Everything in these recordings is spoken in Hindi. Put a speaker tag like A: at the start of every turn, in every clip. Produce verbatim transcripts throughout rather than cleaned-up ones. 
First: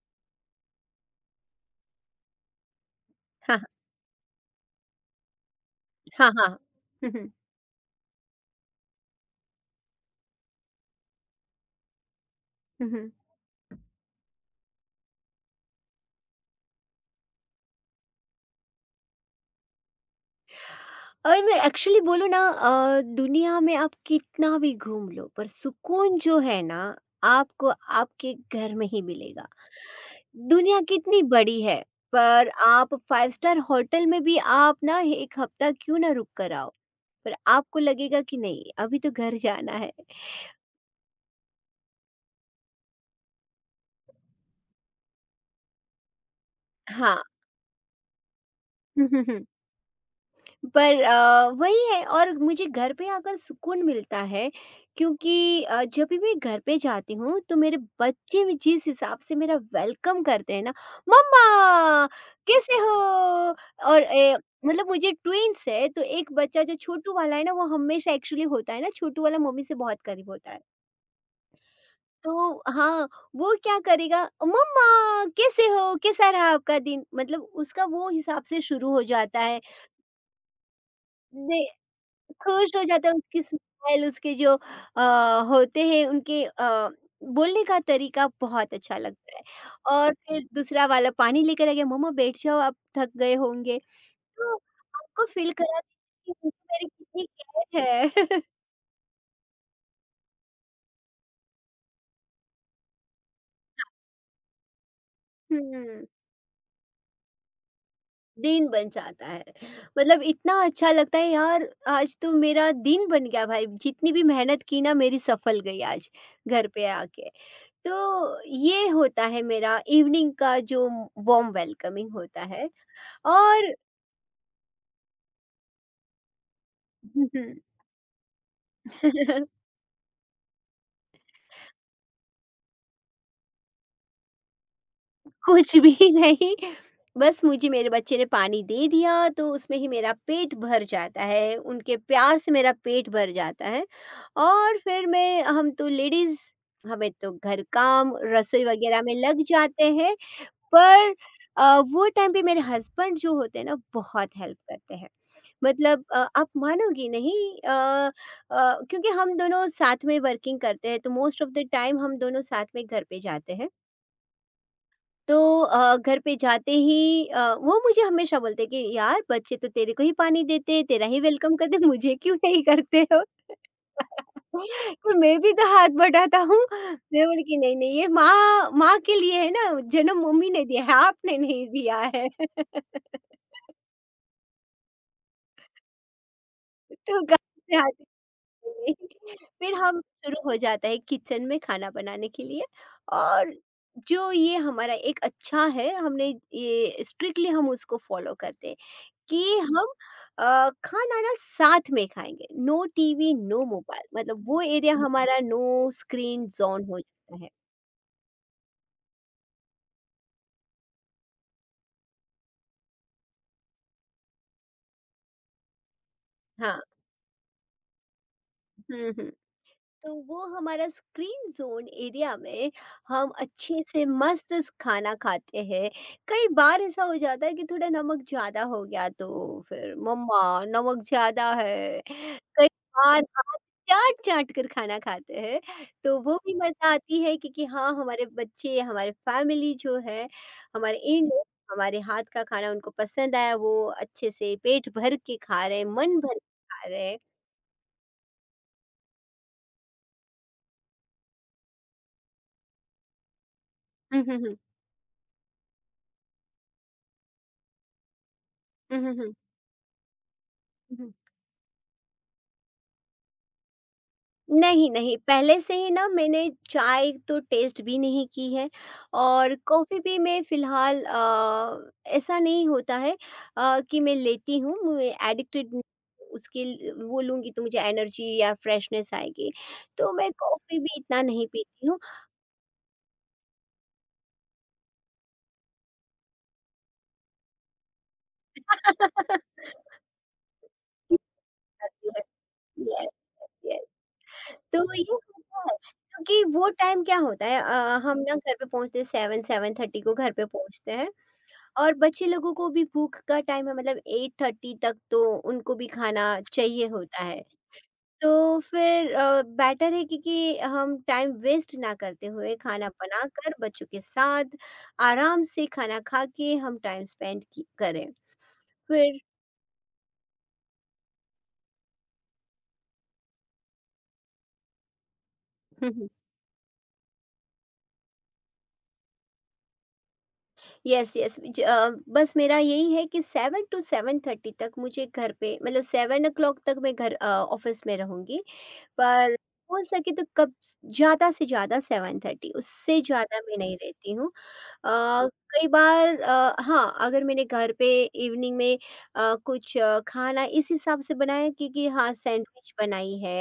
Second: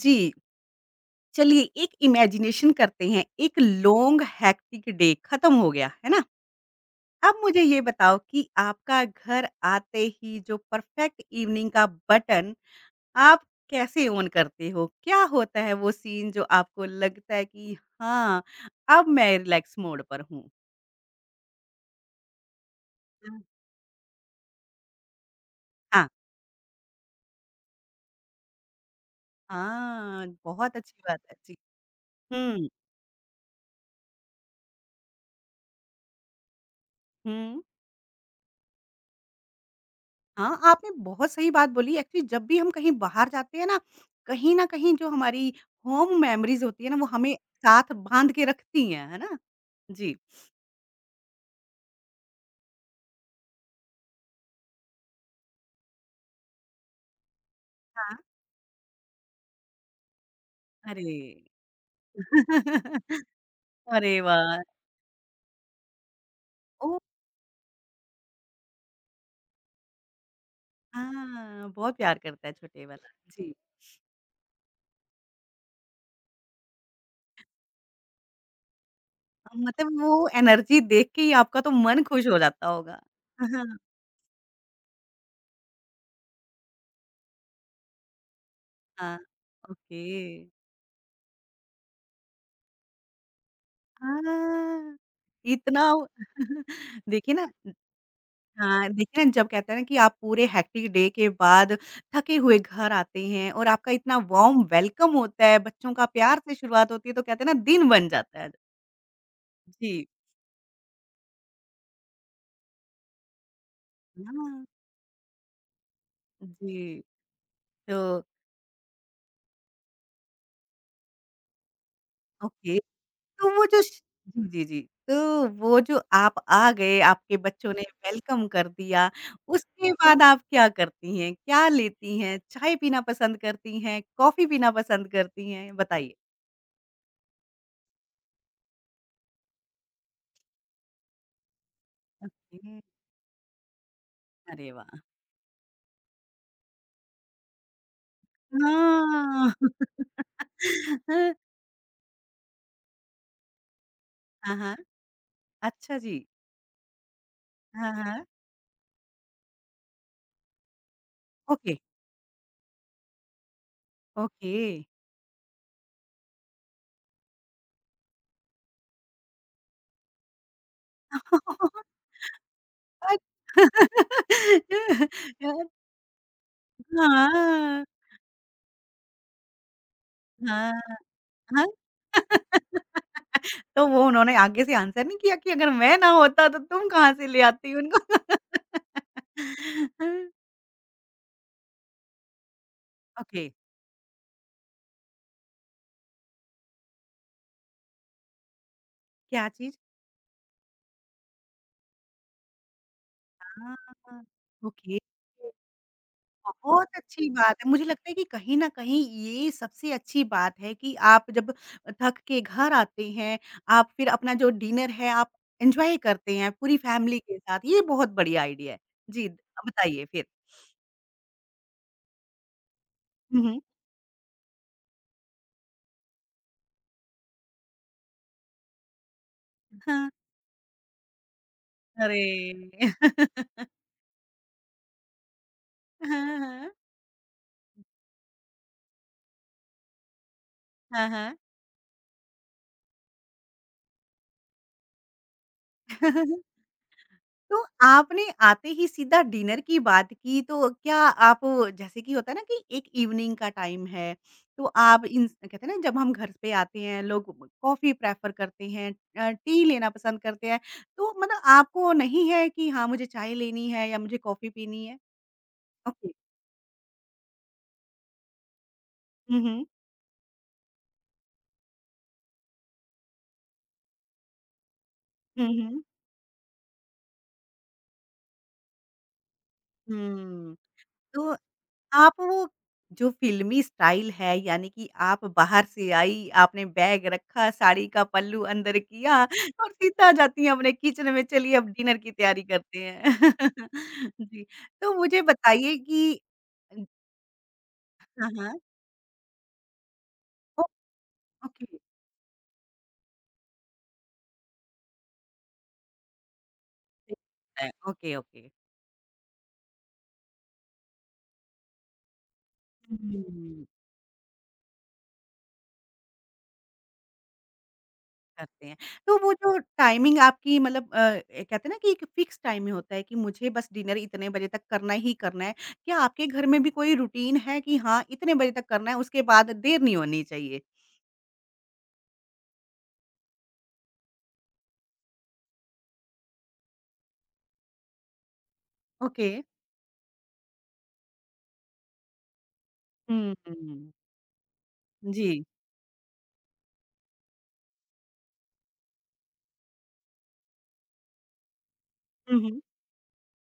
A: जी, चलिए एक इमेजिनेशन करते हैं, एक
B: हाँ,
A: लॉन्ग हेक्टिक डे खत्म हो गया, है ना?
B: हाँ, हाँ। हुँ, हुँ,
A: अब मुझे ये बताओ कि आपका घर आते ही जो परफेक्ट इवनिंग का बटन
B: हुँ, हुँ।
A: आप कैसे ऑन करते हो? क्या होता है वो सीन जो आपको लगता है कि हाँ, अब मैं रिलैक्स मोड पर हूँ?
B: और मैं एक्चुअली बोलूँ ना अ,
A: हाँ।
B: दुनिया में आप कितना भी घूम लो पर
A: हाँ,
B: सुकून जो है ना, आपको आपके घर में ही मिलेगा।
A: हाँ, बहुत
B: दुनिया
A: अच्छी बात
B: कितनी
A: है। जी।
B: बड़ी है, पर
A: हुँ,
B: आप फ़ाइव स्टार होटल में भी आप ना एक हफ्ता क्यों ना रुक कर आओ, पर
A: हुँ।
B: आपको लगेगा कि नहीं अभी तो घर जाना है।
A: हाँ, आपने बहुत सही बात बोली। एक्चुअली जब भी हम कहीं बाहर जाते हैं ना, कहीं न कहीं जो हमारी होम मेमोरीज़ होती है ना, वो
B: हाँ।
A: हमें साथ बाँध के रखती हैं,
B: हुँ,
A: है
B: हुँ,
A: ना?
B: हुँ।
A: जी।
B: पर अ, वही है और मुझे घर पे आकर सुकून मिलता है क्योंकि अ, जब भी मैं घर पे जाती हूँ तो मेरे
A: हाँ।
B: बच्चे भी जिस हिसाब से मेरा वेलकम करते हैं ना
A: अरे!
B: मम्मा कैसे हो और
A: अरे
B: ए,
A: वाह!
B: मतलब मुझे ट्विंस है तो एक बच्चा जो
A: ओह!
B: छोटू वाला है ना वो हमेशा एक्चुअली होता है ना छोटू वाला मम्मी से बहुत करीब होता है
A: हाँ, बहुत प्यार करता है
B: तो
A: छोटे
B: हाँ
A: वाला। जी।
B: वो क्या करेगा मम्मा कैसे हो कैसा रहा आपका दिन मतलब उसका वो हिसाब से शुरू हो जाता
A: अ, मतलब वो एनर्जी देख के ही आपका
B: है
A: तो मन खुश हो जाता
B: खुश हो
A: होगा।
B: जाता है उसकी
A: हाँ,
B: स्माइल उसके जो अ, होते हैं उनके अ, बोलने का तरीका बहुत अच्छा
A: हाँ
B: लगता है
A: ओके।
B: और फिर दूसरा वाला पानी लेकर आ गया मम्मा बैठ जाओ आप थक गए होंगे तो
A: हाँ,
B: आपको फील करा
A: इतना
B: कि उनकी मेरी कितनी
A: देखिए ना
B: केयर है
A: हाँ, देखिए ना जब कहते हैं ना कि आप पूरे हेक्टिक डे के बाद थके हुए घर आते हैं और आपका इतना वार्म वेलकम होता है, बच्चों का
B: हम्म
A: प्यार से शुरुआत होती है तो कहते हैं ना दिन बन जाता है।
B: दिन बन जाता है
A: जी।
B: मतलब इतना अच्छा लगता है यार आज तो मेरा दिन बन गया भाई जितनी भी मेहनत
A: हाँ,
B: की ना मेरी सफल गई आज घर पे
A: जी।
B: आके
A: तो
B: तो ये होता है मेरा इवनिंग का जो वार्म वेलकमिंग होता है
A: ओके। तो वो
B: और
A: जो श जी, जी, जी। तो वो जो आप आ गए, आपके बच्चों ने वेलकम कर दिया, उसके बाद आप क्या करती हैं? क्या लेती हैं? चाय पीना पसंद करती हैं? कॉफ़ी पीना पसंद करती हैं?
B: कुछ भी
A: बताइए।
B: नहीं बस मुझे मेरे बच्चे ने पानी दे दिया तो उसमें ही मेरा पेट भर जाता है उनके प्यार से मेरा
A: ओके,
B: पेट भर जाता है
A: अरे
B: और
A: वाह!
B: फिर मैं हम तो लेडीज हमें तो घर काम रसोई वगैरह में लग
A: हाँ।
B: जाते हैं पर
A: हाँ,
B: अ, वो टाइम पे मेरे हस्बैंड जो होते हैं ना बहुत
A: हाँ,
B: हेल्प
A: हाँ।
B: करते हैं।
A: अच्छा
B: मतलब
A: जी।
B: अ, आप मानोगी नहीं अ
A: हाँ, हाँ।
B: अ, क्योंकि हम दोनों साथ में वर्किंग करते हैं तो most of the
A: okay,
B: time हम दोनों साथ में घर पे जाते हैं।
A: ओके।
B: तो अ, घर पे जाते ही अ, वो मुझे हमेशा बोलते हैं कि यार बच्चे तो तेरे को ही पानी देते, तेरा ही वेलकम करते, मुझे क्यों नहीं करते हो? तो मैं
A: अ
B: भी तो हाथ बटाता हूँ। मैं बोली कि नहीं,
A: हाँ,
B: नहीं ये माँ माँ के लिए है ना, जन्म मम्मी ने
A: हाँ,
B: दिया है, आपने नहीं
A: हाँ।
B: दिया है।
A: तो वो उन्होंने आगे से आंसर नहीं किया कि अगर मैं ना होता तो तुम कहाँ
B: तो
A: से
B: गाल
A: ले आती
B: में हाथ
A: उनको?
B: नहीं। फिर हम
A: हाँ,
B: शुरू हो जाता है किचन में खाना बनाने के लिए
A: ओके,
B: और जो ये हमारा एक अच्छा है, हमने ये स्ट्रिक्टली हम उसको फॉलो करते हैं।
A: क्या
B: कि
A: चीज़?
B: हम अ, खाना ना साथ में खाएँगे, नो टीवी, नो मोबाइल
A: हाँ,
B: मतलब वो एरिया
A: ओके।
B: हमारा नो स्क्रीन ज़ोन
A: बहुत
B: हो
A: अच्छी
B: जाता है।
A: बात है। मुझे लगता है कि कहीं न कहीं ये सबसे अच्छी बात है कि आप जब थक के घर आते हैं, आप फिर अपना जो डिनर है आप एन्जॉय करते हैं पूरी
B: हाँ,
A: फैमिली के साथ, ये बहुत बढ़िया आइडिया है।
B: हुँ,
A: जी,
B: हुँ।
A: बताइए
B: तो
A: फिर?
B: वो हमारा स्क्रीन ज़ोन एरिया में हम
A: हुँ, हुँ।
B: अच्छे से मस्त स खाना खाते हैं। कई बार ऐसा हो जाता है कि थोड़ा नमक ज़्यादा हो गया तो फिर
A: हाँ,
B: मम्मा नमक ज़्यादा है। कई
A: अरे!
B: बार हाथ चाट-चाट कर खाना खाते हैं, तो वो
A: हाँ,
B: भी
A: हाँ।
B: मज़ा आती है क्योंकि हाँ, हमारे बच्चे, हमारे फैमिली जो है, हमारे
A: हाँ,
B: इन
A: हाँ।
B: हमारे हाथ का खाना उनको पसंद आया, वो अच्छे से पेट भर के खा रहे हैं, मन भर के खा रहे हैं।
A: तो आपने आते ही सीधा डिनर की बात की, तो क्या आप जैसे कि होता है ना कि एक इवनिंग का टाइम है,
B: हुँ, हुँ, हुँ।
A: तो आप इन कहते हैं ना जब हम घर पे आते हैं, लोग कॉफ़ी प्रेफ़र करते हैं
B: हुँ, हुँ,
A: अ,
B: हुँ।
A: टी लेना पसंद करते हैं,
B: हुँ,
A: तो
B: हुँ।
A: मतलब आपको नहीं है कि हाँ, मुझे चाय लेनी है या मुझे कॉफ़ी पीनी
B: नहीं,
A: है?
B: नहीं, पहले से ही ना
A: ओके।
B: मैंने चाय तो टेस्ट भी नहीं की है
A: हुँ,
B: और
A: हुँ।
B: कॉफ़ी भी मैं फ़िलहाल अ, ऐसा नहीं होता है अ, कि मैं लेती हूँ, मैं
A: हुँ,
B: एडिक्टेड नहीं
A: हुँ।
B: हूँ उसके ल वो लूँगी तो मुझे एनर्जी या फ्रेशनेस आएगी, तो मैं
A: हुँ।
B: कॉफ़ी भी इतना
A: तो
B: नहीं पीती हूँ।
A: आप वो जो फ़िल्मी स्टाइल है, यानी कि आप बाहर से आई, आपने बैग रखा, साड़ी का पल्लू अंदर किया और सीधा जाती हैं अपने किचन में, चलिए अब डिनर की तैयारी करते हैं।
B: Yes, yes.
A: जी,
B: तो
A: तो
B: ये
A: मुझे
B: होता
A: बताइए
B: है,
A: कि
B: क्योंकि वो टाइम क्या होता है अ, हम
A: हाँ,
B: ना घर
A: हाँ।
B: पे पहुँचते हैं सेवन, सेवन थर्टी को घर पे
A: ओ
B: पहुँचते हैं।
A: ओके।
B: और बच्चे लोगों को भी भूख का टाइम है मतलब एट थर्टी तक तो उनको भी खाना चाहिए होता है।
A: ओके,
B: तो
A: ओके।
B: फिर अ, बेटर है कि कि हम टाइम वेस्ट ना करते हुए खाना बनाकर
A: हुँ।
B: बच्चों के साथ आराम से खाना खा के हम टाइम स्पेंड की करें।
A: करते हैं। तो
B: फिर
A: वो जो टाइमिंग आपकी मतलब अ, ए कहते हैं ना कि एक फिक्स टाइम में होता है कि मुझे बस डिनर इतने बजे तक करना ही करना है।
B: हुँ,
A: क्या
B: हुँ।
A: आपके घर में भी कोई रूटीन है कि हाँ, इतने बजे तक करना है, उसके बाद देर नहीं होनी चाहिए?
B: यस, यस ज अ, बस मेरा यही है कि सेवन टू सेवन थर्टी तक मुझे घर पे मतलब सेवन ओ क्लॉक तक मैं घर अ, ऑफ़िस में रहूँगी
A: ओके।
B: पर हो सके तो कब स ज़्यादा से ज़्यादा सेवन थर्टी उससे
A: हुँ,
B: ज़्यादा मैं नहीं
A: हुँ।
B: रहती हूँ। अ,
A: जी।
B: कई बार अ, हाँ, अगर मैंने घर पे इवनिंग में अ, कुछ अ, खाना इस हिसाब से बनाया है कि कि हाँ,
A: हुँ, हुँ।
B: सैंडविच बनाई है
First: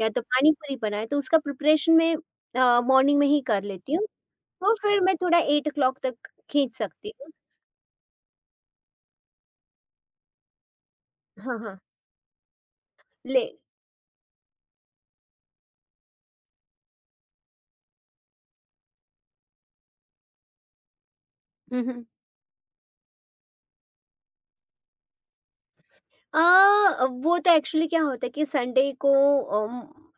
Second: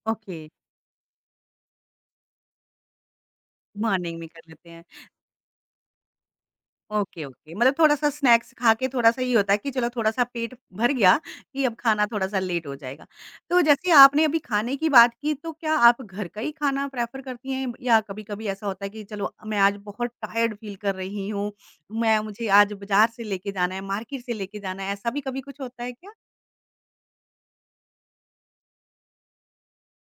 B: या तो
A: ओके,
B: पानी पूरी बनाया है, तो उसका प्रिपरेशन मैं अ, मॉर्निंग में ही कर लेती हूँ।
A: मॉर्निंग में कर लेते
B: तो
A: हैं।
B: फिर मैं थोड़ा एट o'clock तक खींच सकती
A: ओके,
B: हूँ।
A: ओके। मतलब थोड़ा-सा स्नैक्स खा के थोड़ा-सा ये होता है कि चलो थोड़ा-सा पेट भर गया
B: हाँ,
A: कि अब
B: हाँ,
A: खाना थोड़ा-सा लेट हो जाएगा।
B: ले
A: तो जैसे आपने अभी खाने की बात की तो क्या आप घर का ही खाना प्रेफ़र करती हैं या कभी-कभी ऐसा होता है कि चलो मैं आज बहुत टायर्ड फ़ील कर रही हूँ,
B: हुँ, हुँ।
A: मैं मुझे आज बाज़ार से लेके जाना है, मार्केट से लेके जाना है, ऐसा भी कभी कुछ होता है क्या?
B: अ, वो तो एक्चुअली क्या होता है कि संडे को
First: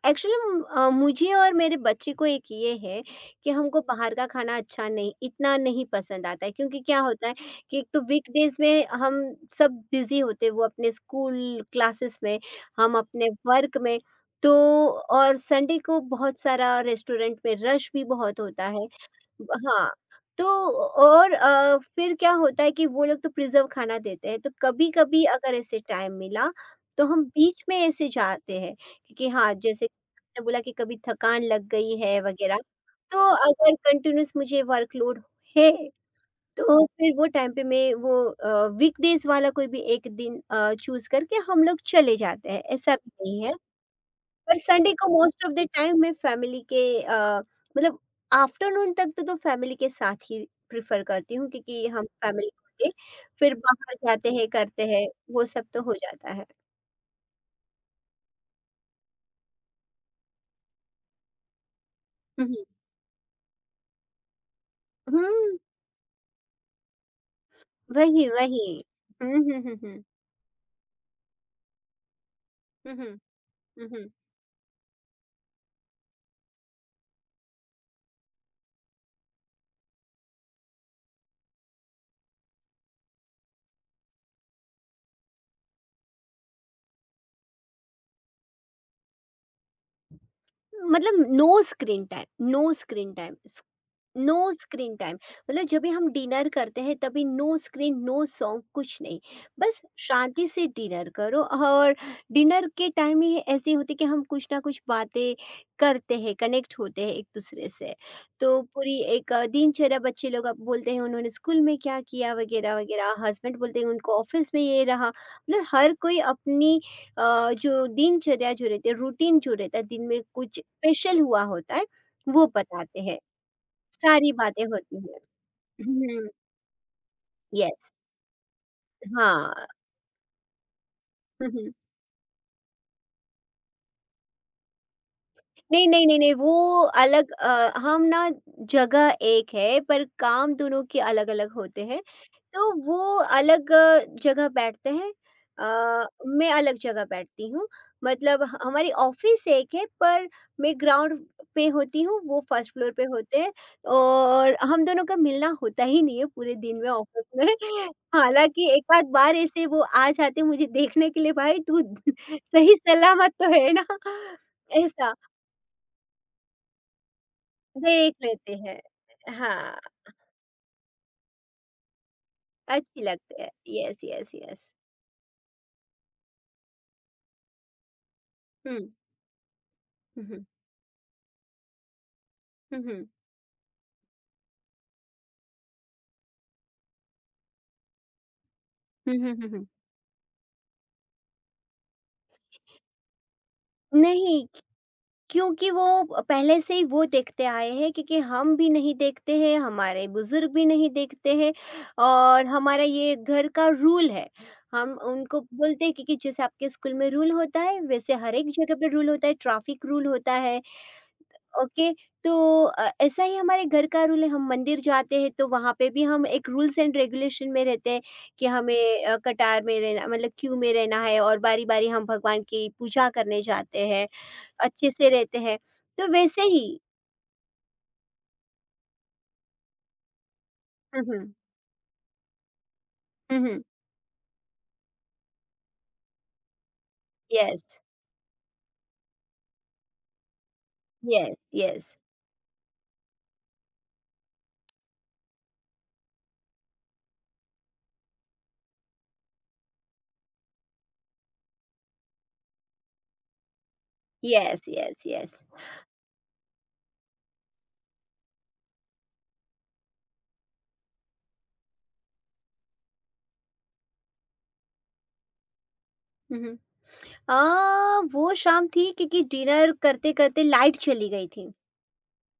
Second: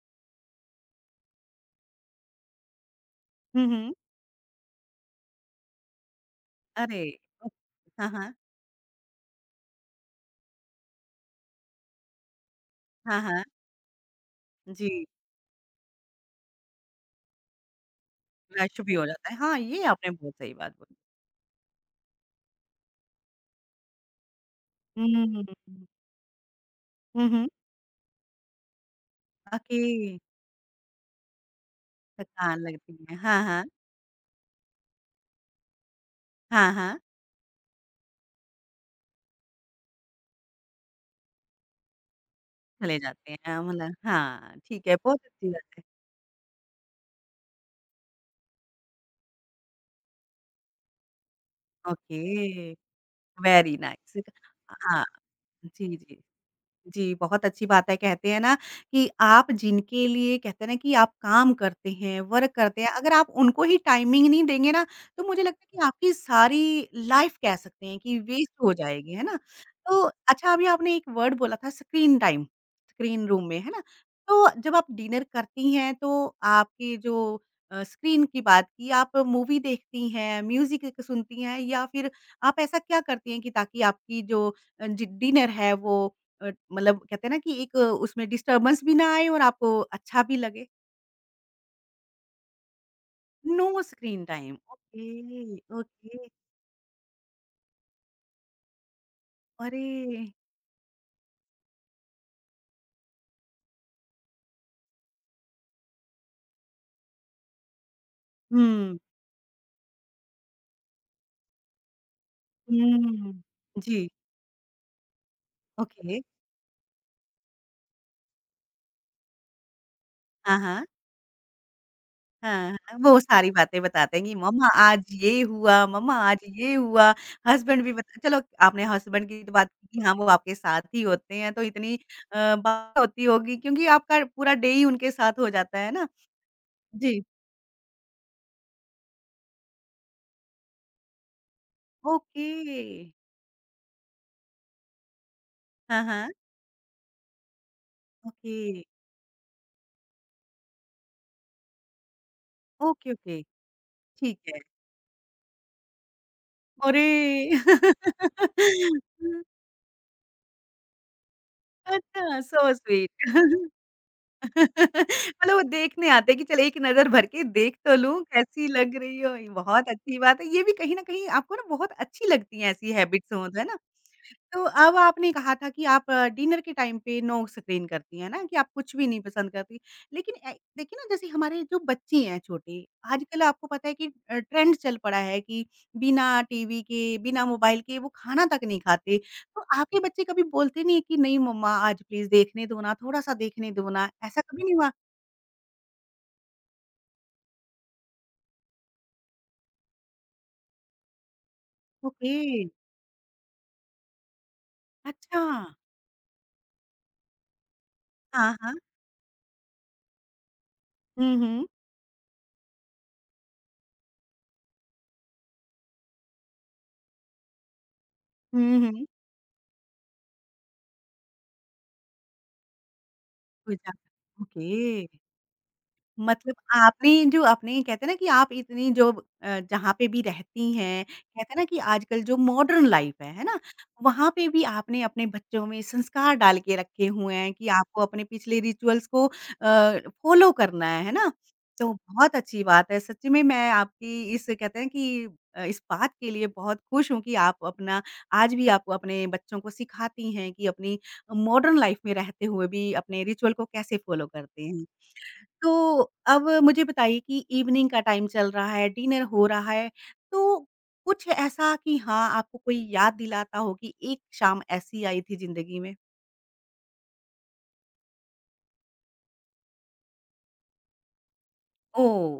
B: एक्चुअली मुझे और मेरे बच्चे को एक ये है कि
A: हुँ,
B: हमको
A: हुँ।
B: बाहर का खाना अच्छा नहीं इतना नहीं पसंद आता है क्योंकि क्या
A: अरे!
B: होता है
A: ओ
B: कि एक तो
A: हाँ, हाँ।
B: वीकडेज में हम सब बिजी होते हैं वो अपने स्कूल क्लासेस में हम
A: हाँ,
B: अपने
A: हाँ।
B: वर्क में तो
A: जी,
B: और संडे को बहुत सारा रेस्टोरेंट में रश भी बहुत होता
A: रश
B: है
A: भी हो जाता है। हाँ, ये
B: हाँ,
A: आपने बहुत
B: तो
A: सही बात बोली।
B: और अ, फिर क्या होता है कि वो लोग तो प्रिज़र्व खाना देते हैं, तो
A: हुँ,
B: कभी-कभी
A: हुँ, हुँ, हुँ,
B: अगर ऐसे
A: हुँ।
B: टाइम मिला, तो हम
A: हुँ, हुँ।
B: बीच में ऐसे जाते हैं, क्योंकि हाँ,
A: ओके।
B: जैसे आपने बोला कि कभी थकान लग गई है वगैरह,
A: थकान लगती है।
B: तो
A: हाँ, हाँ।
B: अगर कंटिन्यूअस मुझे वर्कलोड है,
A: हाँ,
B: तो
A: हाँ।
B: फिर वो टाइम पे मैं वो अ, वीकडेज़ वाला कोई भी एक दिन अ, चूज़ करके हम लोग चले जाते हैं, ऐसा
A: चले
B: भी
A: जाते
B: नहीं है।
A: हैं अ, मतलब हाँ,
B: पर
A: ठीक
B: संडे
A: है
B: को
A: बहुत
B: मोस्ट
A: अच्छी
B: ऑफ द
A: बात है।
B: टाइम मैं फैमिली के अ, मतलब आफ्टरनून तक तो, तो फैमिली के साथ ही प्रेफ़र करती हूँ क्योंकि हम फैमिली
A: ओके,
B: होके फिर
A: वेरी
B: बाहर
A: नाइस।
B: जाते हैं, करते
A: हाँ,
B: हैं, वो सब तो हो
A: जी, जी।
B: जाता है।
A: जी, बहुत अच्छी बात है। कहते हैं ना कि आप जिनके लिए कहते हैं ना कि आप काम करते हैं,
B: हुँ,
A: वर्क
B: हुँ।
A: करते हैं, अगर आप उनको ही टाइमिंग नहीं देंगे ना, तो मुझे
B: हुँ,
A: लगता है कि आपकी सारी लाइफ कह सकते हैं कि
B: वही,
A: वेस्ट
B: वही।
A: हो जाएगी, है ना?
B: हुँ, हुँ, हुँ,
A: तो
B: हुँ।
A: अच्छा अभी आपने एक वर्ड बोला था स्क्रीन टाइम,
B: हुँ, हुँ,
A: स्क्रीन रूम में, है ना?
B: हुँ, हुँ।
A: तो जब आप डिनर करती हैं तो आपके जो अ, स्क्रीन की बात की, आप मूवी देखती हैं, म्यूज़िक एक सुनती हैं या फिर आप ऐसा क्या करती हैं कि ताकि आपकी जो अ, जी डिनर है वो अ, मतलब कहते हैं ना कि एक उसमें डिस्टर्बेंस भी ना आए और आपको अच्छा भी लगे?
B: मतलब no screen time, no screen time.
A: No screen
B: no
A: time,
B: screen time
A: okay,
B: मतलब जब भी हम
A: ओके।
B: डिनर करते हैं तभी नो स्क्रीन नो सॉन्ग कुछ नहीं बस
A: अरे!
B: शांति से डिनर करो और डिनर के टाइम ही ऐसी होती कि हम कुछ ना कुछ बातें करते हैं कनेक्ट होते हैं एक दूसरे से तो पूरी
A: हुँ,
B: एक अ, दिनचर्या बच्चे लोग अब बोलते हैं उन्होंने स्कूल में क्या किया वगैरह वगैरह
A: हुँ।
B: हस्बैंड बोलते हैं
A: जी,
B: उनको ऑफिस में ये रहा मतलब हर
A: ओके।
B: कोई अपनी अ, जो दिनचर्या जो रहती है रूटीन जो रहता है दिन में
A: हाँ,
B: कुछ
A: हाँ।
B: स्पेशल हुआ होता है वो
A: हाँ, हाँ।
B: बताते
A: वो
B: हैं
A: सारी बातें बताते हैं
B: सारी
A: कि
B: बातें
A: मम्मा
B: होती
A: आज
B: हैं।
A: ये हुआ, मम्मा
B: हुँ,
A: आज ये हुआ। हस्बैंड भी
B: यस,
A: बता चलो आपने हस्बैंड की तो
B: हाँ।
A: बात की कि हाँ, वो आपके साथ ही होते
B: हुँ,
A: हैं तो
B: हुँ।
A: इतनी अ, बात होती होगी क्योंकि आपका पूरा डे ही उनके साथ हो जाता
B: नहीं,
A: है ना?
B: नहीं, नहीं, नहीं वो
A: जी,
B: अलग अ, हम ना जगह एक है पर काम दोनों के अलग-अलग होते हैं
A: ओके।
B: तो वो अलग अ, जगह बैठते हैं
A: हाँ,
B: अ,
A: हाँ।
B: मैं अलग जगह बैठती हूँ मतलब
A: ओके।
B: ह हमारी ऑफ़िस एक है पर मैं ग्राउंड पे होती हूँ, वो फर्स्ट फ्लोर पे
A: Okay,
B: होते
A: okay,
B: हैं
A: ठीक
B: और
A: है.
B: हम दोनों का मिलना होता ही नहीं है पूरे दिन में
A: ओरे,
B: ऑफ़िस में। हालाँकि एक आध बार ऐसे वो आ जाते हैं मुझे देखने के लिए भाई तू
A: अच्छा, so
B: सही
A: sweet.
B: सलामत तो है ना? ऐसा
A: मतलब वो देखने आते हैं कि चल एक नज़र भर के देख तो
B: देख
A: लूँ
B: लेते
A: कैसी
B: हैं।
A: लग रही हो, ये
B: हाँ,
A: बहुत अच्छी बात है। ये भी कहीं न कहीं आपको ना बहुत अच्छी लगती हैं ऐसी
B: अच्छी
A: हैबिट्स
B: लगते
A: हो,
B: हैं।
A: है ना?
B: यस, यस,
A: तो
B: यस।
A: अब आपने कहा था कि आप डिनर के टाइम पे नो स्क्रीन करती हैं ना कि आप
B: हुँ।
A: कुछ भी नहीं पसंद करती।
B: हुँ,
A: लेकिन
B: हुँ।
A: ए देखिए ना जैसे हमारे जो बच्चे हैं
B: हुँ,
A: छोटे,
B: हुँ।
A: आजकल आपको पता है कि अ, ट्रेंड चल पड़ा है कि बिना टीवी के, बिना मोबाइल के वो खाना तक नहीं
B: हुँ,
A: खाते।
B: हुँ, हुँ,
A: तो
B: हुँ।
A: आपके बच्चे कभी बोलते नहीं है कि नहीं मम्मा आज प्लीज़ देखने दो ना, थोड़ा-सा देखने दो ना, ऐसा
B: नहीं,
A: कभी नहीं हुआ?
B: क्योंकि वो पहले से ही वो देखते आए हैं क्योंकि हम भी नहीं देखते हैं, हमारे बुज़ुर्ग भी नहीं देखते हैं
A: ओके,
B: और हमारा ये घर का रूल है। हम उनको
A: अच्छा।
B: बोलते हैं क्योंकि जैसे आपके स्कूल में रूल होता है, वैसे हर एक
A: हाँ, हाँ।
B: जगह पे रूल होता है, ट्रैफिक रूल होता है
A: हुँ, हुँ।
B: ओके तो अ, ऐसा ही हमारे घर का रूल है हम मंदिर जाते हैं तो वहाँ पे भी हम एक रूल्स एंड रेगुलेशन में रहते हैं कि हमें
A: हुँ, हुँ।
B: अ, कतार में रहना मतलब क्यू में रहना है और बारी बारी हम भगवान की पूजा करने जाते हैं
A: ओके।
B: अच्छे से रहते हैं तो वैसे
A: मतलब
B: ही
A: आपने जो आपने कहते हैं ना कि आप इतनी जो अ, जहाँ पे भी रहती हैं,
B: हम्म
A: कहते हैं ना कि आजकल जो मॉडर्न लाइफ़ है, है
B: हम्म हम्म
A: ना? वहाँ पे भी आपने अपने बच्चों में संस्कार डाल के रखे हुए हैं
B: यस
A: कि आपको अपने पिछले रिचुअल्स को अ, फ़ॉलो करना है, है ना?
B: यस यस
A: तो बहुत अच्छी बात है, सच्ची में मैं आपकी इस कहते हैं कि अ, इस बात के लिए बहुत खुश हूँ कि आप अपना आज भी आप अपने बच्चों को सिखाती हैं कि अपनी मॉडर्न लाइफ़ में रहते हुए भी अपने रिचुअल को कैसे फ़ॉलो करते
B: यस
A: हैं।
B: यस यस
A: तो अब मुझे बताइए कि इवनिंग का टाइम चल रहा है, डिनर हो रहा है, तो कुछ ऐसा कि हाँ, आपको कोई याद दिलाता हो कि एक शाम ऐसी आई थी ज़िंदगी में?
B: हम्म आ, वो शाम थी क्योंकि डिनर करते करते लाइट चली गई थी
A: ओह!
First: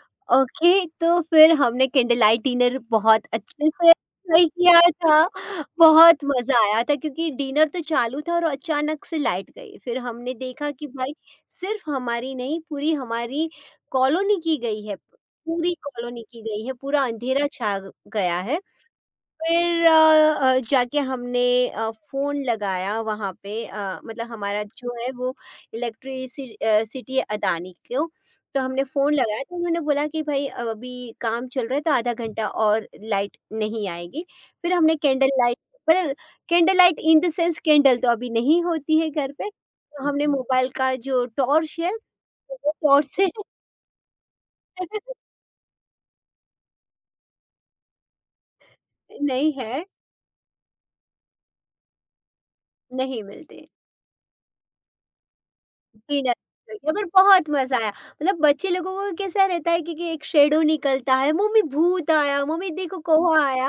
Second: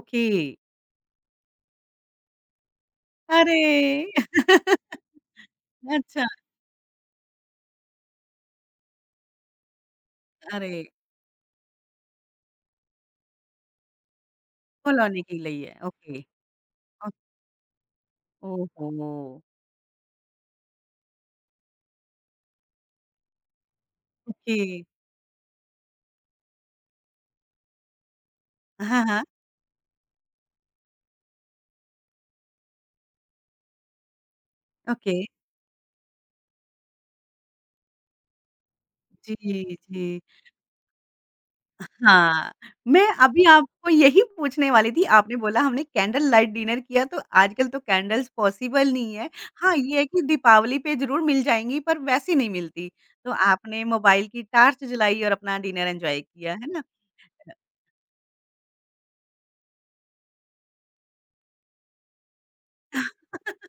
A: ओके।
B: ओके, तो फिर हमने कैंडल लाइट डिनर बहुत
A: अरे!
B: अच्छे से एन्जॉय किया था,
A: अच्छा,
B: बहुत मज़ा आया था क्योंकि डिनर तो चालू था और अचानक से लाइट गई। फिर हमने देखा
A: अरे!
B: कि भाई सिर्फ हमारी नहीं, पूरी हमारी कॉलोनी की गई है,
A: कॉलोनी की लई है,
B: पूरी
A: ओके।
B: कॉलोनी की गई है, पूरा
A: ओ
B: अंधेरा छा गया है।
A: ओहो!
B: फिर अ अ, जाके हमने अ, फ़ोन लगाया वहाँ पे अ, मतलब
A: ओके।
B: हमारा जो है वो इलेक्ट्रिसि अ, सिटी है अदानी को, तो हमने
A: हाँ,
B: फ़ोन
A: हाँ।
B: लगाया तो उन्होंने बोला कि भई अभी काम चल रहा है तो आधा घंटा और लाइट नहीं आएगी। फिर हमने
A: ओके।
B: कैंडल लाइट पर candle light in the sense candle तो अभी नहीं होती है घर
A: जी,
B: पे, तो
A: जी।
B: हमने मोबाइल का जो टॉर्च है,
A: हाँ,
B: वो
A: मैं
B: टॉर्च से
A: अभी आपको यही पूछने वाली थी, आपने बोला हमने कैंडल लाइट डिनर किया तो आजकल तो कैंडल्स पॉसिबल नहीं है।
B: नहीं
A: हाँ,
B: है,
A: ये है कि दीपावली पे ज़रूर मिल जाएँगी पर वैसी नहीं मिलती।
B: नहीं
A: तो
B: मिलती।
A: आपने मोबाइल की टार्च जलाई और अपना डिनर एन्जॉय
B: डिनर
A: किया, है ना?
B: पर बहुत मज़ा आया। मतलब बच्चे लोगों को कैसा रहता है कि कि एक शैडो निकलता है, मम्मी भूत आया, मम्मी देखो कौवा आया।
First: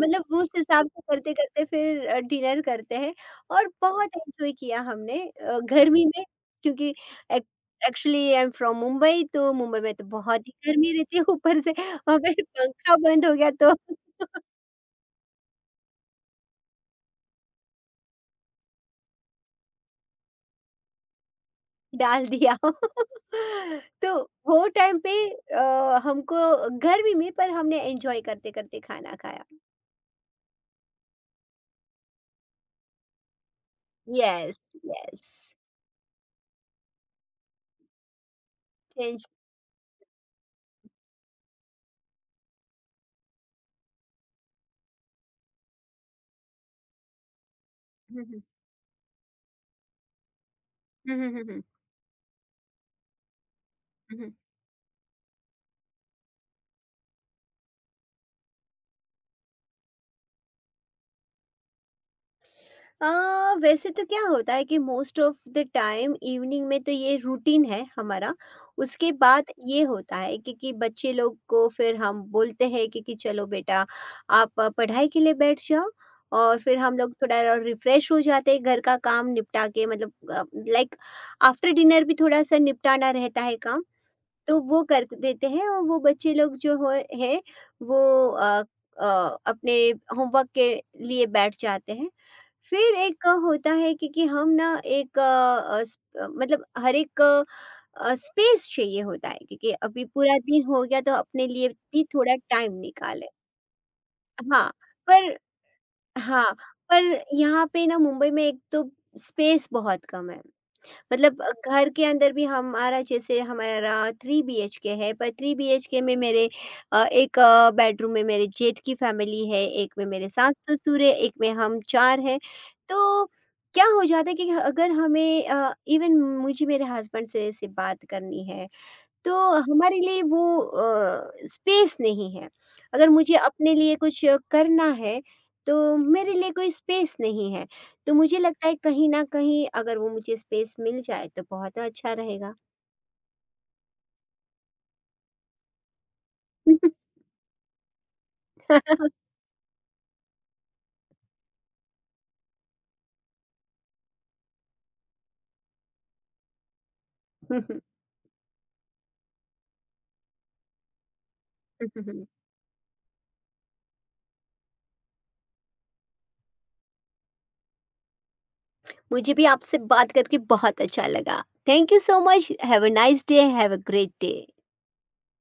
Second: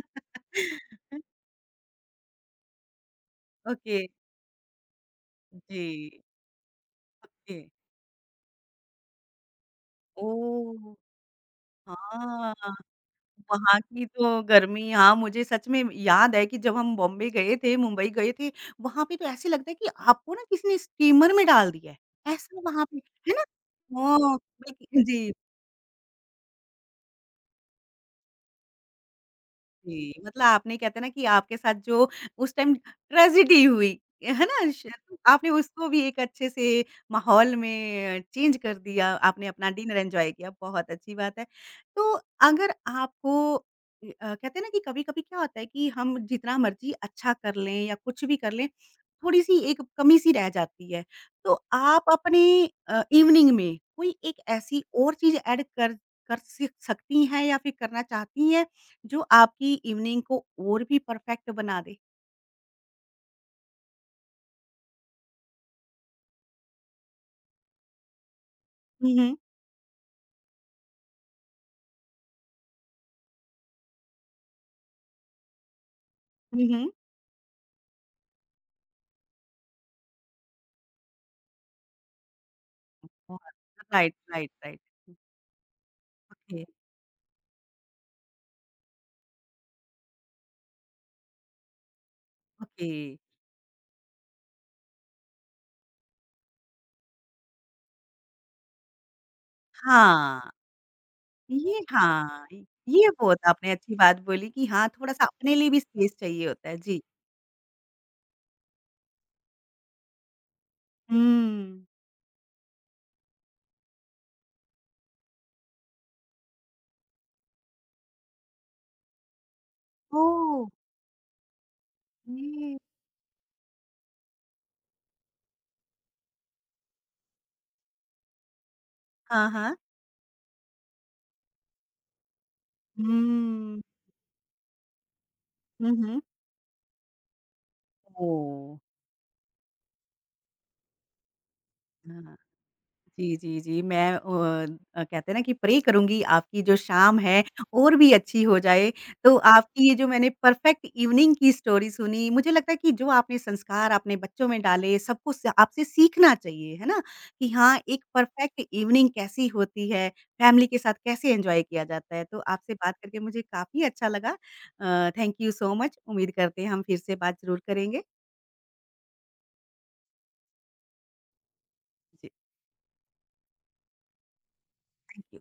B: मतलब वो उस हिसाब से करते-करते फिर अ, डिनर करते हैं और
A: ओके,
B: बहुत एन्जॉय किया हमने अ, गर्मी
A: जी,
B: में क्योंकि एक
A: okay.
B: Actually I am from Mumbai तो मुंबई में तो बहुत ही गर्मी
A: ओह!
B: रहती है ऊपर से वहाँ पे
A: हाँ।
B: पंखा बंद हो गया तो
A: वहाँ की तो गर्मी हाँ, मुझे सच में याद है कि जब हम बॉम्बे गए थे, मुंबई गए थे, वहाँ पे तो ऐसे लगता है कि आपको ना किसी ने स्टीमर में डाल दिया है।
B: डाल दिया।
A: ऐसा वहाँ पे, है ना?
B: तो
A: हाँ,
B: वो टाइम
A: बिल्कु
B: पे
A: जी।
B: अ, हमको गर्मी में पर हमने एन्जॉय करते-करते खाना खाया।
A: जी, मतलब आपने कहते हैं ना कि आपके साथ जो उस टाइम ट्रेजेडी हुई, है ना?
B: यस,
A: श तो
B: यस।
A: आपने उसको भी एक अच्छे से माहौल में चेंज कर दिया,
B: चेंज
A: आपने अपना डिनर एन्जॉय किया, बहुत अच्छी बात है। तो अगर आपको अ, कहते हैं ना कि कभी-कभी क्या होता है कि हम जितना मर्ज़ी अच्छा कर लें या कुछ
B: हुँ,
A: भी
B: हुँ।
A: कर लें, थोड़ी-सी एक कमी-सी रह जाती है।
B: हुँ, हुँ, हुँ,
A: तो
B: हुँ,
A: आप अपने अ, इवनिंग में कोई
B: हुँ, हुँ।
A: एक ऐसी और चीज़ ऐड कर कर सि सकती हैं या फिर करना चाहती हैं? जो आपकी इवनिंग को और भी परफेक्ट बना दे?
B: अ, वैसे तो क्या होता है कि most of the time evening में तो ये रूटीन है हमारा।
A: हुँ,
B: उसके
A: हुँ।
B: बाद ये होता है कि कि बच्चे लोग को फिर हम बोलते हैं कि कि चलो बेटा आप आ, पढ़ाई के लिए बैठ जाओ और
A: हुँ,
B: फिर
A: हुँ।
B: हम लोग थोड़ा और रिफ्रेश हो जाते हैं घर का काम निपटा के मतलब अ, लाइक आफ्टर डिनर भी थोड़ा-सा निपटाना
A: बहुत
B: रहता है काम।
A: राइट, राइट,
B: तो
A: राइट।
B: वो कर देते हैं और वो बच्चे लोग
A: ओके,
B: जो हो हैं वो अ, अ, अपने होमवर्क के लिए बैठ जाते हैं।
A: ओके।
B: फिर एक होता है कि कि हम ना एक अ, अ, स अ, मतलब हर एक अ, अ, स्पेस चाहिए होता है क्योंकि अभी पूरा
A: हाँ,
B: दिन हो गया तो अपने लिए
A: ये
B: भी थोड़ा
A: हाँ,
B: टाइम
A: ये
B: निकालें।
A: बहुत आपने अच्छी बात बोली कि
B: हाँ,
A: हाँ, थोड़ा-सा
B: पर
A: अपने लिए भी स्पेस चाहिए
B: हाँ,
A: होता है। जी।
B: पर यहाँ पे ना मुंबई में एक तो स्पेस बहुत कम है। मतलब
A: हुँ।
B: घर के अंदर भी हमारा जैसे हमारा थ्री बीएचके है पर थ्री बीएचके में मेरे अ, एक अ, बेडरूम में मेरे जेठ की फैमिली है, एक में मेरे सास
A: ओह!
B: ससुर है, एक में हम चार हैं।
A: ये
B: तो क्या हो जाता है कि अगर हमें अ, इवन मुझे मेरे हस्बैंड से से बात करनी है तो
A: हाँ, हाँ।
B: हमारे लिए वो अ, स्पेस नहीं है। अगर मुझे अपने
A: हुँ।
B: लिए कुछ अ, करना है,
A: हुँ,
B: तो
A: हुँ।
B: मेरे लिए कोई स्पेस नहीं है। तो मुझे लगता है
A: ओह!
B: कहीं न कहीं अगर वो मुझे स्पेस मिल जाए तो बहुत अच्छा
A: हाँ।
B: रहेगा।
A: जी, जी, जी। मैं अ अ, कहते हैं ना कि प्रे करूँगी आपकी जो शाम है और भी अच्छी हो जाए। तो आपकी ये जो मैंने परफेक्ट इवनिंग की स्टोरी सुनी, मुझे लगता है कि जो आपने संस्कार अपने बच्चों में डाले सबको स आपसे सीखना चाहिए, है ना? कि हाँ, एक परफेक्ट इवनिंग कैसी होती है, फैमिली के साथ कैसे एन्जॉय किया जाता है। तो आपसे बात करके मुझे काफ़ी अच्छा लगा। अ, थैंक यू सो मच। उम्मीद करते हैं हम फिर से बात ज़रूर करेंगे।
B: मुझे भी आपसे बात करके बहुत अच्छा लगा। थैंक यू सो
A: जी,
B: much. Have a nice day, have a great day.
A: Thank you.